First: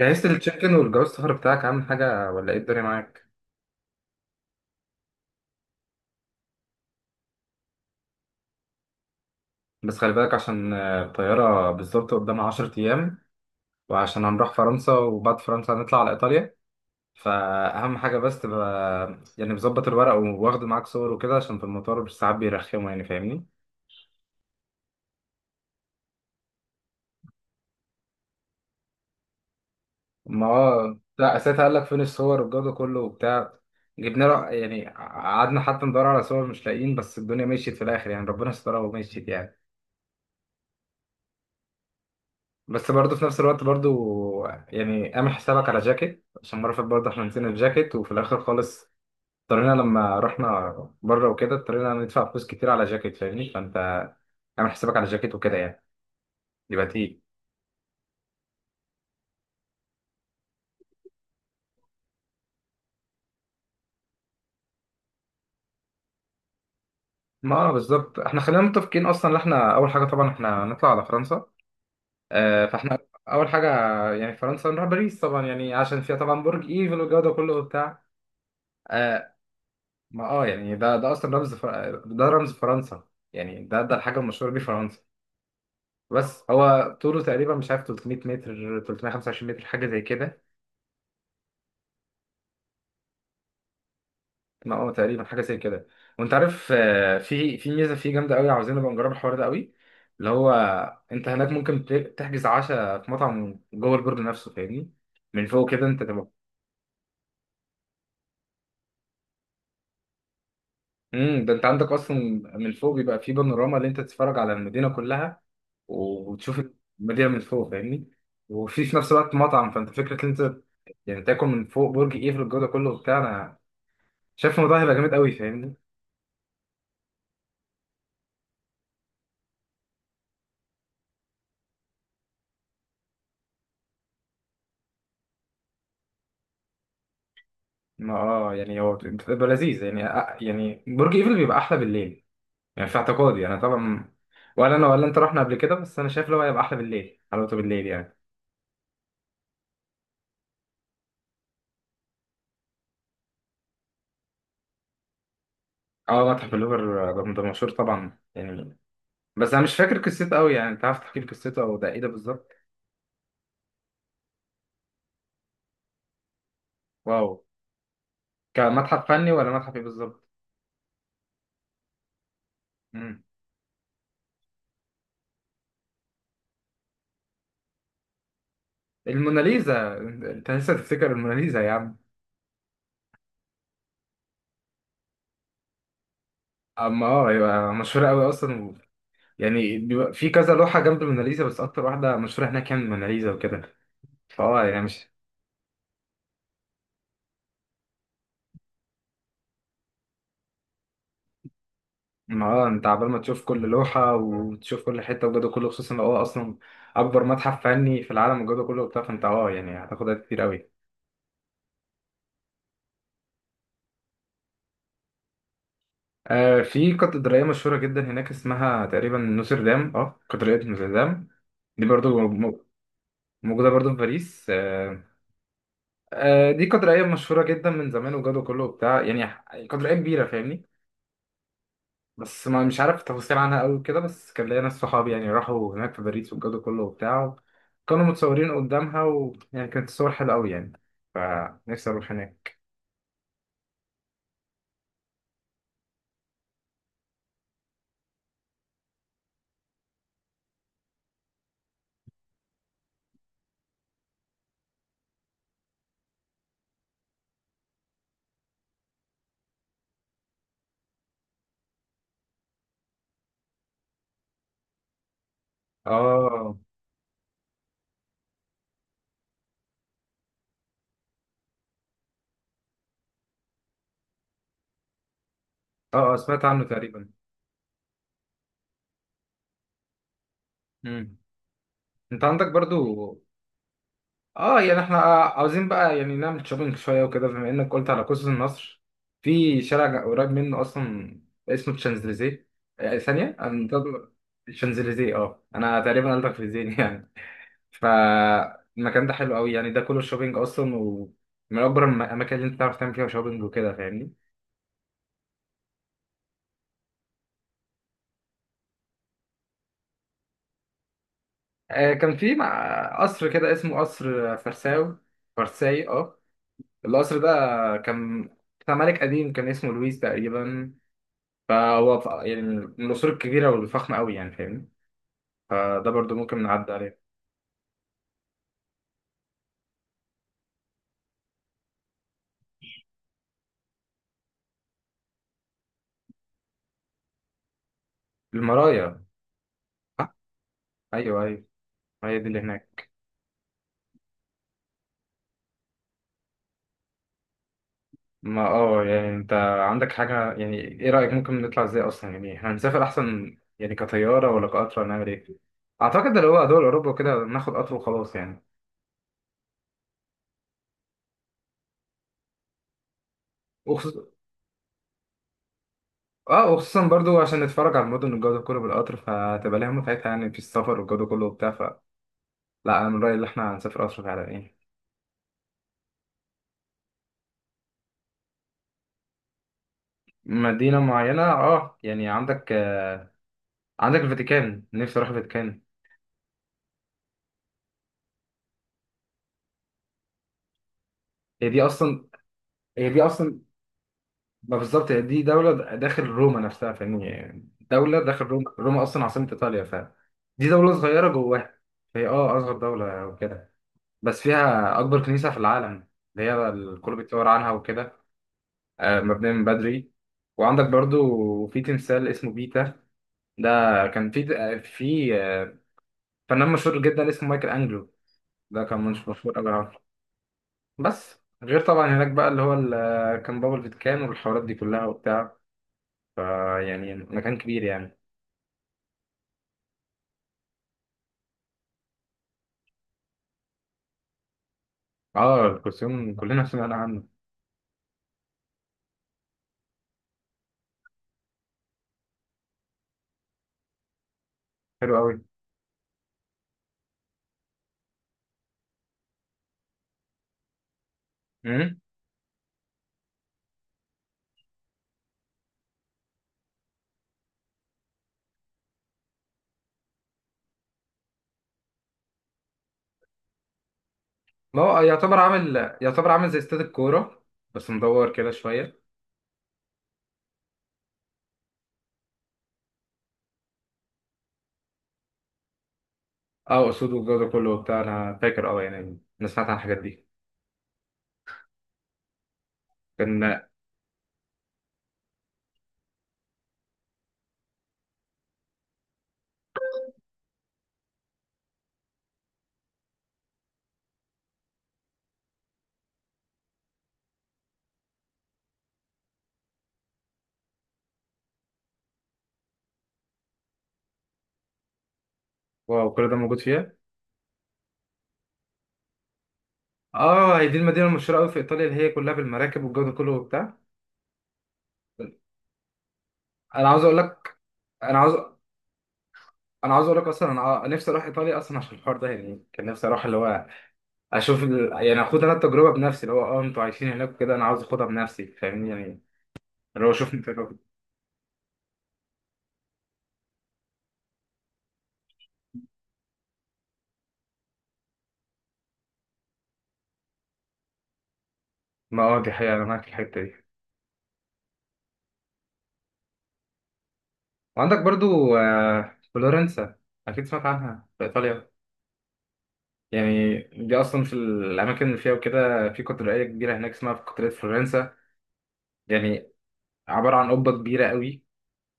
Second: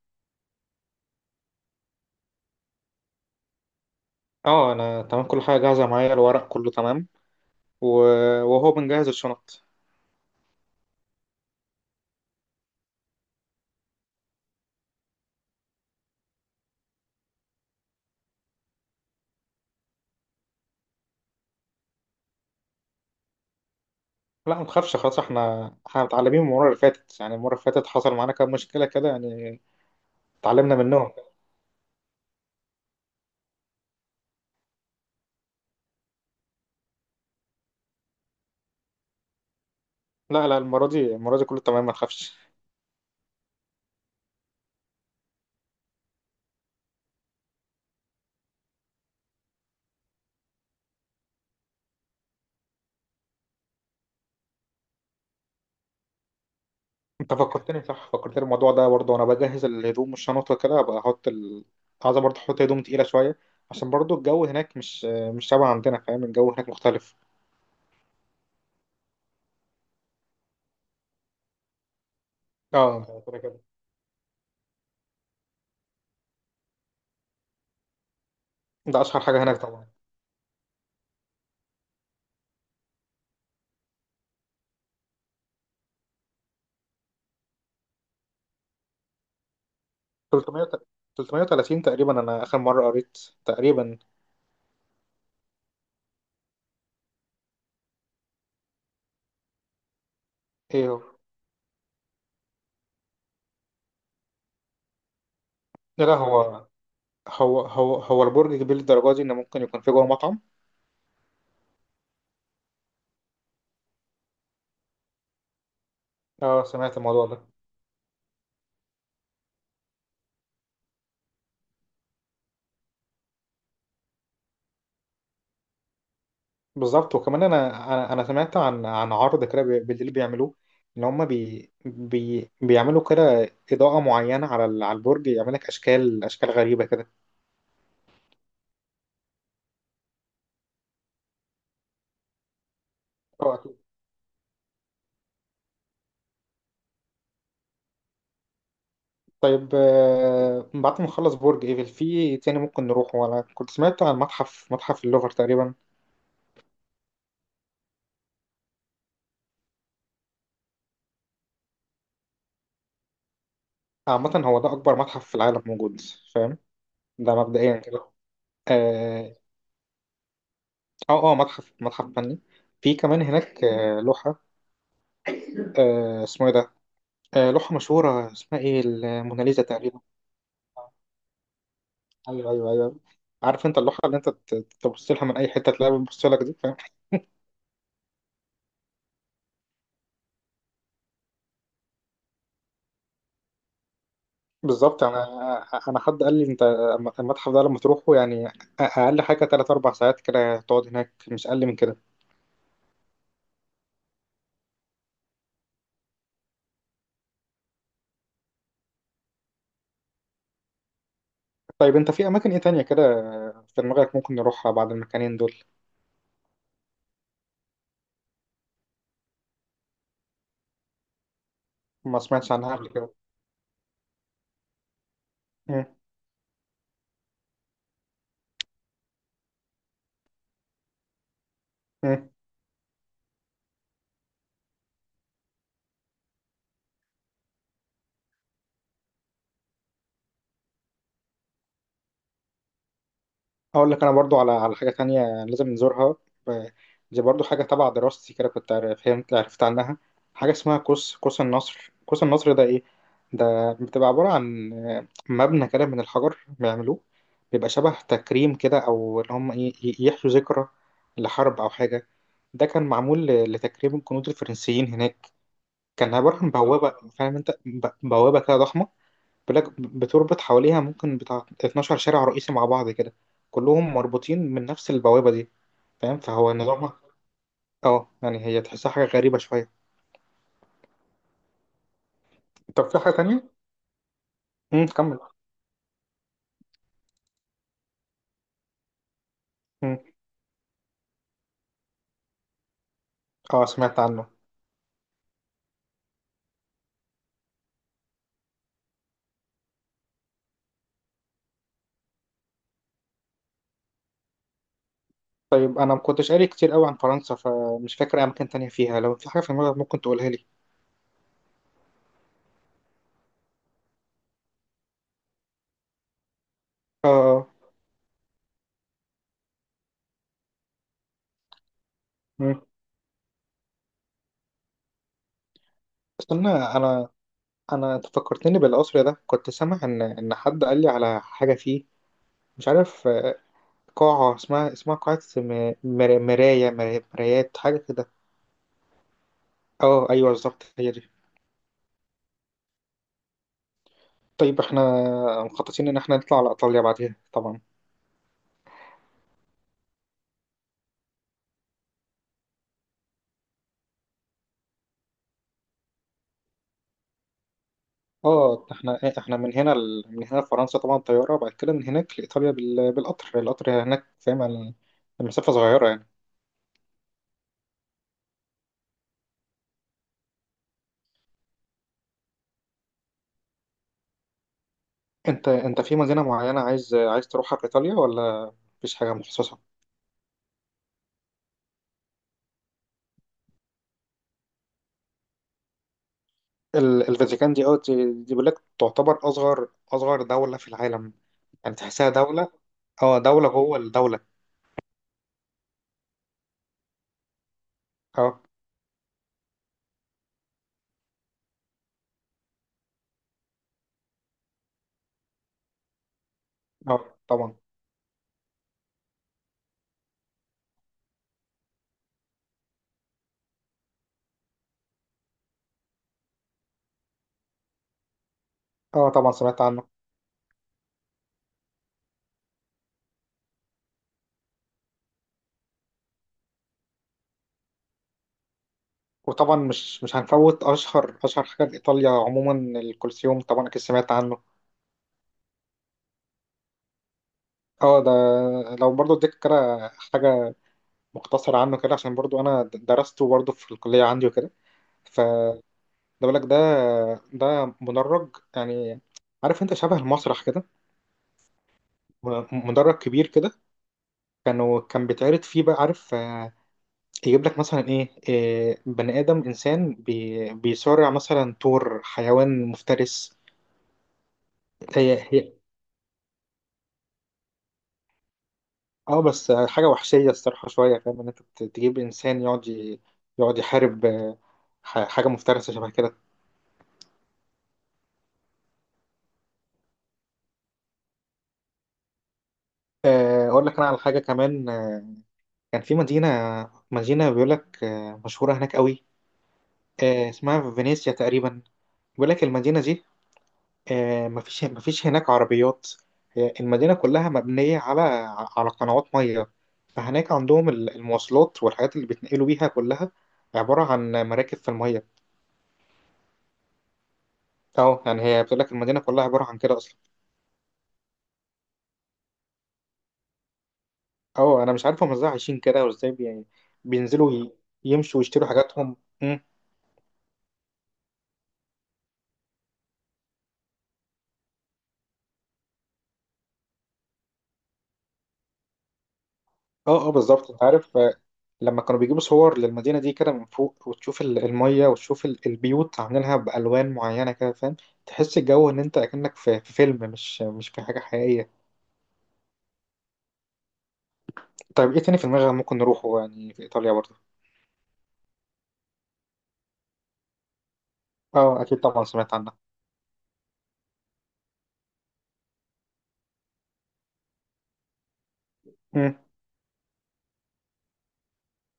جهزت التشيكن والجواز السفر بتاعك عامل حاجة ولا ايه الدنيا معاك؟ اه، انا تمام. كل حاجه جاهزه معايا، الورق كله تمام. وهو بنجهز الشنط. بس خلي بالك عشان الطيارة بالظبط قدامها عشر أيام، وعشان هنروح فرنسا وبعد فرنسا هنطلع على إيطاليا. فأهم حاجة بس تبقى يعني مظبط الورق وواخد معاك صور وكده، عشان في المطار مش ساعات بيرخموا، يعني فاهمني؟ لا، ما تخافش. خلاص، احنا متعلمين من المره اللي فاتت. يعني المره اللي فاتت حصل معانا كام مشكله كده يعني. ما اتعلمنا هو منهم. لا، ساعتها قال لك فين الصور والجو ده كله وبتاع. جبنا له، يعني قعدنا حتى ندور على صور مش لاقيين، بس الدنيا مشيت في الآخر يعني، ربنا سترها ومشيت يعني. لا لا، المره دي كله تمام، ما تخافش. بس برضه في نفس الوقت برضه، يعني اعمل حسابك على جاكيت، عشان مرة فاتت برضه احنا نسينا الجاكيت وفي الآخر خالص اضطرينا لما رحنا بره وكده اضطرينا ندفع فلوس كتير على جاكيت، فاهمني؟ فأنت اعمل حسابك على جاكيت وكده يعني، يبقى تقيل. انت فكرتني، صح فكرتني الموضوع ده برضه. وانا بجهز الهدوم والشنط وكده، ابقى احط عايز برضه احط هدوم تقيله شويه، عشان برضه الجو هناك مش شبه عندنا، فاهم؟ الجو هناك مختلف. ما آه بالظبط، احنا خلينا متفقين اصلا ان احنا اول حاجه طبعا احنا نطلع على فرنسا. آه فاحنا اه، كده اول كده حاجه يعني فرنسا، نروح باريس طبعا، يعني عشان فيها طبعا برج ايفل والجو ده كله وبتاع. ده اشهر آه. حاجه هناك طبعا. ما اه يعني ده ده اصلا رمز ده رمز فرنسا. يعني ده ده الحاجه المشهوره بيه فرنسا. بس هو طوله تقريبا مش عارف 300 متر، 325 متر، حاجه زي كده. 300 330 تقريبا، انا اخر مره قريت تقريبا. ما هو تقريبا حاجه زي كده. وانت عارف في ميزه فيه جامده قوي، عاوزين نبقى نجرب الحوار ده قوي. اللي هو ايه هو؟ انت هناك ممكن تحجز عشاء في مطعم جوه البرج نفسه، فاهمني؟ من فوق كده انت لا لا، تبقى. هو البرج كبير للدرجة دي ان ممكن يكون في جوه مطعم؟ امم، ده انت عندك اصلا من فوق بيبقى فيه بانوراما اللي انت تتفرج على المدينه كلها وتشوف اه، سمعت الموضوع المدينه من ده. فوق، فاهمني؟ وفي في نفس الوقت مطعم، فانت فكره ان انت يعني تاكل من فوق برج ايفل الجو ده كله وبتاع. شايف الموضوع هيبقى جامد قوي، فاهمني؟ بالظبط. وكمان انا سمعت عن عرض كده بالليل بيعملوه. ان هم بي بي بيعملوا كده اضاءة معينة على على البرج، يعمل لك اشكال اشكال غريبة كده. ما اه يعني هو بتبقى لذيذ يعني، يعني برج ايفل بيبقى احلى بالليل، يعني في اعتقادي اه انا أكيد. طبعا. ولا انا ولا انت رحنا قبل كده، بس انا شايف اللي هو هيبقى احلى بالليل، حلاوته بالليل يعني. طيب، بعد ما نخلص برج ايفل في تاني ممكن نروح. وانا كنت سمعت عن متحف اللوفر تقريبا. اه متحف اللوفر، ده ده مشهور طبعا يعني، بس انا مش فاكر قصته قوي يعني. انت عارف تحكي لي قصته، او ده ايه ده بالظبط؟ عامة هو ده اكبر متحف في العالم موجود، فاهم؟ واو. ده مبدئيا كده. كمتحف فني آه، ولا متحف ايه بالظبط؟ اه متحف فني. في مم. كمان هناك لوحة، اسمه ايه ده؟ لوحة مشهورة اسمها ايه؟ الموناليزا الموناليزا، تقريبا. انت لسه تفتكر الموناليزا يا عم؟ ايوه ايوه ايوه. عارف انت اللوحة اللي انت تبص لها من اي حتة تلاقيها بتبص لك دي، فاهم؟ اما اه يبقى مشهور قوي اصلا يعني، بيبقى في كذا لوحة جنب الموناليزا، بس أكتر واحدة مشهورة هناك يعني الموناليزا وكده، فأه يعني بالظبط. مش. انا انا حد قال لي انت المتحف ده لما تروحه يعني اقل حاجة 3 4 ساعات كده تقعد هناك، مش اقل من كده. ما اه أنت عبال ما تشوف كل لوحة وتشوف كل حتة وجوده كله، خصوصا لو هو أصلا أكبر متحف فني في العالم وجوده كله وبتاع، فأنت أه يعني هتاخد وقت كتير أوي. طيب انت في اماكن ايه تانية كده في دماغك ممكن نروحها بعد المكانين دول؟ آه في كاتدرائية مشهورة جدا هناك اسمها تقريبا نوتردام، أه كاتدرائية نوتردام. دي ما برضو سمعتش عنها قبل كده. موجودة برضو في باريس آه. مم. آه دي كاتدرائية مشهورة جدا من زمان وجوده كله وبتاع، يعني كاتدرائية كبيرة فاهمني. مم. بس ما مش عارف تفاصيل عنها قوي كده، بس كان ليا ناس صحابي يعني راحوا هناك في باريس والجو ده كله وبتاع، كانوا متصورين قدامها ويعني كانت الصور حلوة قوي يعني، فنفسي اروح هناك. هقول لك انا برضو على حاجه تانية لازم نزورها. ب- دي برضو حاجه تبع دراستي كده، كنت فهمت عرفت عنها حاجه اسمها قوس النصر. قوس النصر ده ايه؟ ده بتبقى عباره عن مبنى كده من الحجر بيعملوه، بيبقى شبه تكريم كده، او اللي هم ايه، يحيوا ذكرى لحرب او حاجه. ده كان معمول لتكريم الجنود الفرنسيين هناك. كان عباره عن اه. بوابه، اه فاهم انت، بوابه كده ضخمه، بلاك بتربط حواليها ممكن بتاع 12 شارع رئيسي مع بعض كده، كلهم مربوطين من نفس البوابة دي، اه. فاهم؟ سمعت فهو عنه نظامها تقريبا. اه، يعني هي تحسها حاجة غريبة شوية. مم. انت عندك طب في حاجة برضو. تانية؟ اه يعني احنا كمل. عاوزين بقى يعني نعمل شوبينج شوية وكده، بما انك قلت على قوس النصر. في امم شارع قريب منه اصلا اسمه الشانزليزيه. ثانية اه، انا. سمعت عنه. الشانزليزيه، اه انا تقريبا قلتك في ذهني. فالمكان ده حلو قوي يعني، ده كله شوبينج اصلا، ومن اكبر الاماكن اللي انت تعرف تعمل فيها شوبينج وكده، فاهمني؟ طيب انا ما كنتش قاري كتير قوي عن فرنسا، فمش فاكر اماكن تانية فيها. لو في حاجة في دماغك ممكن تقولها لي. آه كان في مع قصر كده اسمه قصر فرساو، فرساي اه. اه القصر ده اه. كان بتاع ملك قديم، كان اسمه لويس تقريبا. فهو يعني مم. من القصور الكبيرة والفخمة قوي يعني، فاهمني؟ فده برضو ممكن استنى، نعدي عليه. انا انا أنت فكرتني بالقصر ده. كنت سامع ان حد قال لي على حاجة فيه مش عارف، قاعة اسمها اسمها قاعة مرايات حاجة كده. المرايا. اه آه، ايوه، بالظبط هي دي. ايوه ايوه، هي دي اللي هناك. طيب احنا مخططين ان احنا نطلع على ايطاليا بعديها طبعا. ما اه يعني انت عندك حاجة، يعني ايه رأيك ممكن نطلع ازاي اصلا؟ يعني احنا هنسافر احسن يعني كطيارة ولا كقطر، ولا نعمل ايه؟ اعتقد اللي هو دول اوروبا وكده، ناخد قطر وخلاص يعني. اه احنا احنا من هنا لفرنسا طبعا طياره، بعد كده من هناك لايطاليا بالقطر، القطر وخصوصا. هناك فاهم، المسافه صغيره يعني. اه وخصوصا برضو عشان نتفرج على المدن والجو ده كله بالقطر، فهتبقى لها متعتها يعني في السفر والجو ده كله وبتاع، فلا انا من رأيي ان احنا هنسافر قطر فعلا يعني. انت في مدينه معينه عايز تروحها في ايطاليا، ولا مفيش حاجه مخصصه؟ مدينة معينة، اه يعني عندك آه، عندك الفاتيكان، نفسي اروح الفاتيكان. الفاتيكان دي، اه دي بيقول لك تعتبر اصغر دوله في العالم. هي دي يعني اصلا. تحسها دوله. هي دي اه، اصلا. دوله جوه الدوله. ما بالظبط، هي دي دولة داخل روما نفسها، فاهمني؟ يعني دولة داخل اه روما، روما أصلا عاصمة إيطاليا، فدي دولة صغيرة جواها. هي اه أصغر دولة وكده، بس فيها أكبر كنيسة في العالم، اللي هي الكل اه، بيتصور عنها طبعا. وكده. مبنية من بدري. وعندك برضو في تمثال اسمه بيتا. ده كان في فنان مشهور جدا اسمه مايكل أنجلو. ده كان مش اه طبعا مشهور أوي سمعت عنه. عنه. بس غير طبعا هناك بقى اللي هو كان بابل فيتكان والحوارات دي كلها وبتاع، يعني مكان كبير يعني. وطبعا مش هنفوت اشهر حاجه لايطاليا عموما، الكولسيوم. طبعا اكيد سمعت عنه. اه الكوسيون كلنا سمعنا عنه. اه ده، لو برضو اديك كده حاجه مختصره عنه كده عشان برضو انا درسته برضو في الكليه عندي وكده. حلو قوي. فده، بقول لك ده مدرج يعني، عارف انت شبه المسرح كده. امم. مدرج كبير كده، كان بيتعرض فيه بقى، عارف يجيب لك مثلا ايه، بني ادم، انسان بي بيصارع مثلا طور حيوان مفترس. ما هو هي يعتبر هي. عامل، يعتبر عامل زي استاد الكوره، بس مدور كده شويه. اه بس حاجة وحشية الصراحة شوية، فاهم ان انت تجيب انسان يقعد يقعد يحارب حاجة مفترسة شبه كده. اه اسود والجو ده كله وبتاع، انا فاكر اه يعني انا سمعت عن الحاجات دي. كان. اقول لك انا على حاجة كمان. كان في مدينة بيقول لك مشهورة هناك قوي، اسمها فينيسيا تقريبا. بيقول لك المدينة دي مفيش هناك عربيات، هي المدينة كلها مبنية على قنوات مية. فهناك عندهم المواصلات والحاجات اللي بيتنقلوا بيها كلها عبارة عن مراكب في المية. واو، كل ده موجود فيها؟ اه يعني هي بتقول لك المدينة كلها عبارة عن كده اصلا. اه هي دي المدينه المشهوره قوي في ايطاليا، اللي هي كلها بالمراكب والجو ده كله وبتاع. اه انا مش عارف هم ازاي عايشين كده، وازاي يعني انا عاوز اقول بينزلوا لك، ي... انا عاوز يمشوا ويشتروا حاجاتهم. مم. انا عاوز اقول لك اصلا، انا نفسي اروح ايطاليا اصلا عشان الحوار ده يعني، كان نفسي اروح اللي هو اشوف يعني اخد انا التجربه بنفسي اللي هو اه انتوا عايشين هناك وكده، انا عاوز اخدها بنفسي، فاهمني يعني؟ اللي هو اه اه، شوفني. بالظبط انت عارف، لما كانوا بيجيبوا صور للمدينة دي كده من فوق وتشوف المية وتشوف البيوت عاملينها بألوان معينة كده، فاهم؟ تحس الجو ان انت اكنك في فيلم، مش في حاجة حقيقية. ما اه دي حقيقة، أنا معاك في الحتة دي. طيب ايه تاني في دماغك ممكن نروحه يعني في ايطاليا برضه؟ وعندك برضو فلورنسا، أكيد سمعت عنها في إيطاليا اه اكيد طبعا سمعت عنها. يعني. دي أصلا في الأماكن اللي فيها وكده، في كاتدرائية كبيرة هناك اسمها كاتدرائية فلورنسا مم. يعني، عبارة عن قبة كبيرة قوي.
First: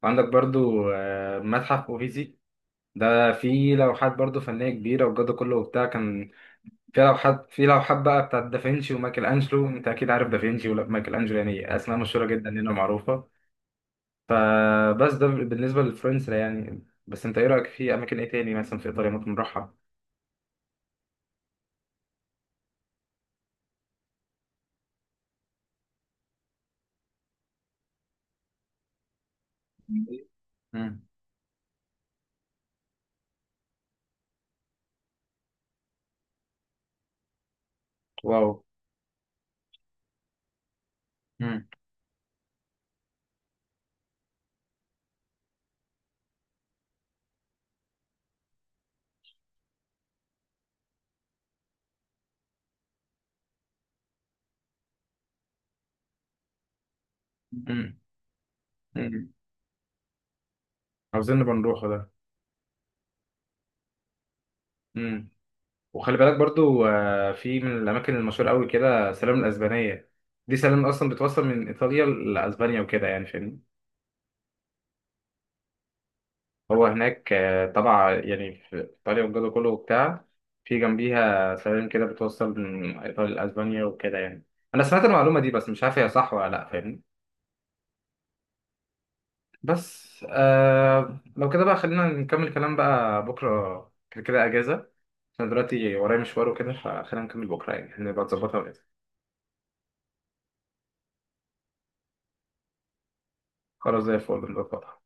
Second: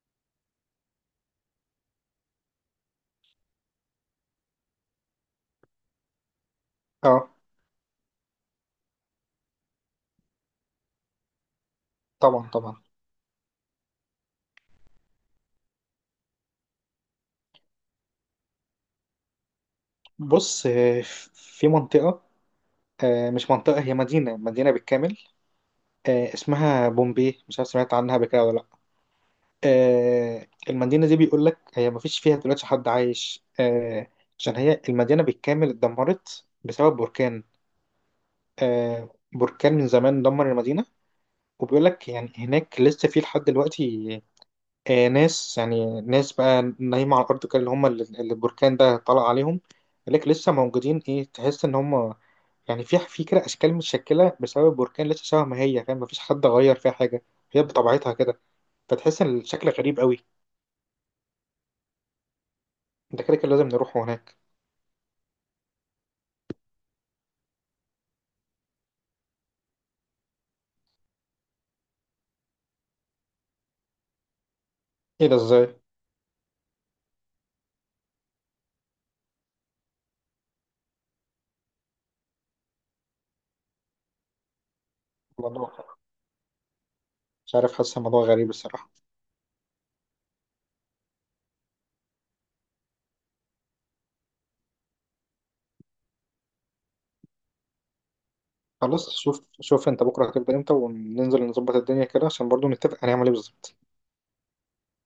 وعندك برضو متحف أوفيزي، ده فيه لوحات برضو فنية كبيرة والجو ده كله وبتاع، كان فيها اه لوحات، في لوحات بقى بتاعت دافنشي ومايكل أنجلو. أنت أكيد عارف دافنشي ومايكل أنجلو، يعني أسماء مشهورة طبعا جدا هنا طبعا. معروفة. فبس ده بالنسبة لفلورنسا يعني، بس انت ايه رأيك في اماكن ايه تاني مثلا في ايطاليا ممكن نروحها؟ بص، في منطقة، مش منطقة، هي مدينة بالكامل، اسمها بومبي، مش عارف سمعت عنها قبل كده ولا لا. امم. المدينة دي بيقول لك هي مفيش فيها دلوقتي حد عايش، عشان هي المدينة بالكامل اتدمرت بسبب بركان. واو. بركان من زمان دمر المدينة. امم. وبيقول لك يعني هناك لسه في لحد دلوقتي ناس، يعني ناس بقى نايمة على الأرض كده، اللي هم اللي البركان ده طلع عليهم. بيقول لك لسه موجودين، إيه تحس إن هم يعني في كده أشكال متشكلة بسبب بركان، لسه شبه ما هي، فاهم؟ مفيش حد غير فيها حاجة، هي امم. بطبيعتها كده. فتحس امم. ان الشكل غريب قوي. عاوزين نبقى نروحه ده. ده كده كده لازم نروح هناك. امم. وخلي بالك برضو في من الاماكن المشهورة قوي كده سلام الاسبانية. دي سلام اصلا بتوصل من ايطاليا لاسبانيا وكده يعني، فاهمني؟ ايه ده، ازاي؟ هو هناك طبعا يعني في ايطاليا والجو ده كله وبتاع، في جنبيها سلام كده بتوصل من ايطاليا لاسبانيا وكده يعني. انا سمعت المعلومة دي، بس مش عارف الموضوع، هي صح ولا لا، فاهمني؟ مش عارف، حاسس الموضوع غريب الصراحه. بس آه لو كده بقى، خلينا نكمل كلام بقى بكرة، كده كده أجازة، عشان دلوقتي ورايا مشوار وكده، فخلينا نكمل بكرة يعني نبقى نظبطها وكده. خلاص، شوف شوف انت بكره هتبدا امتى وننزل نظبط الدنيا كده، عشان برضو نتفق هنعمل ايه بالظبط. خلاص زي الفل، نظبطها.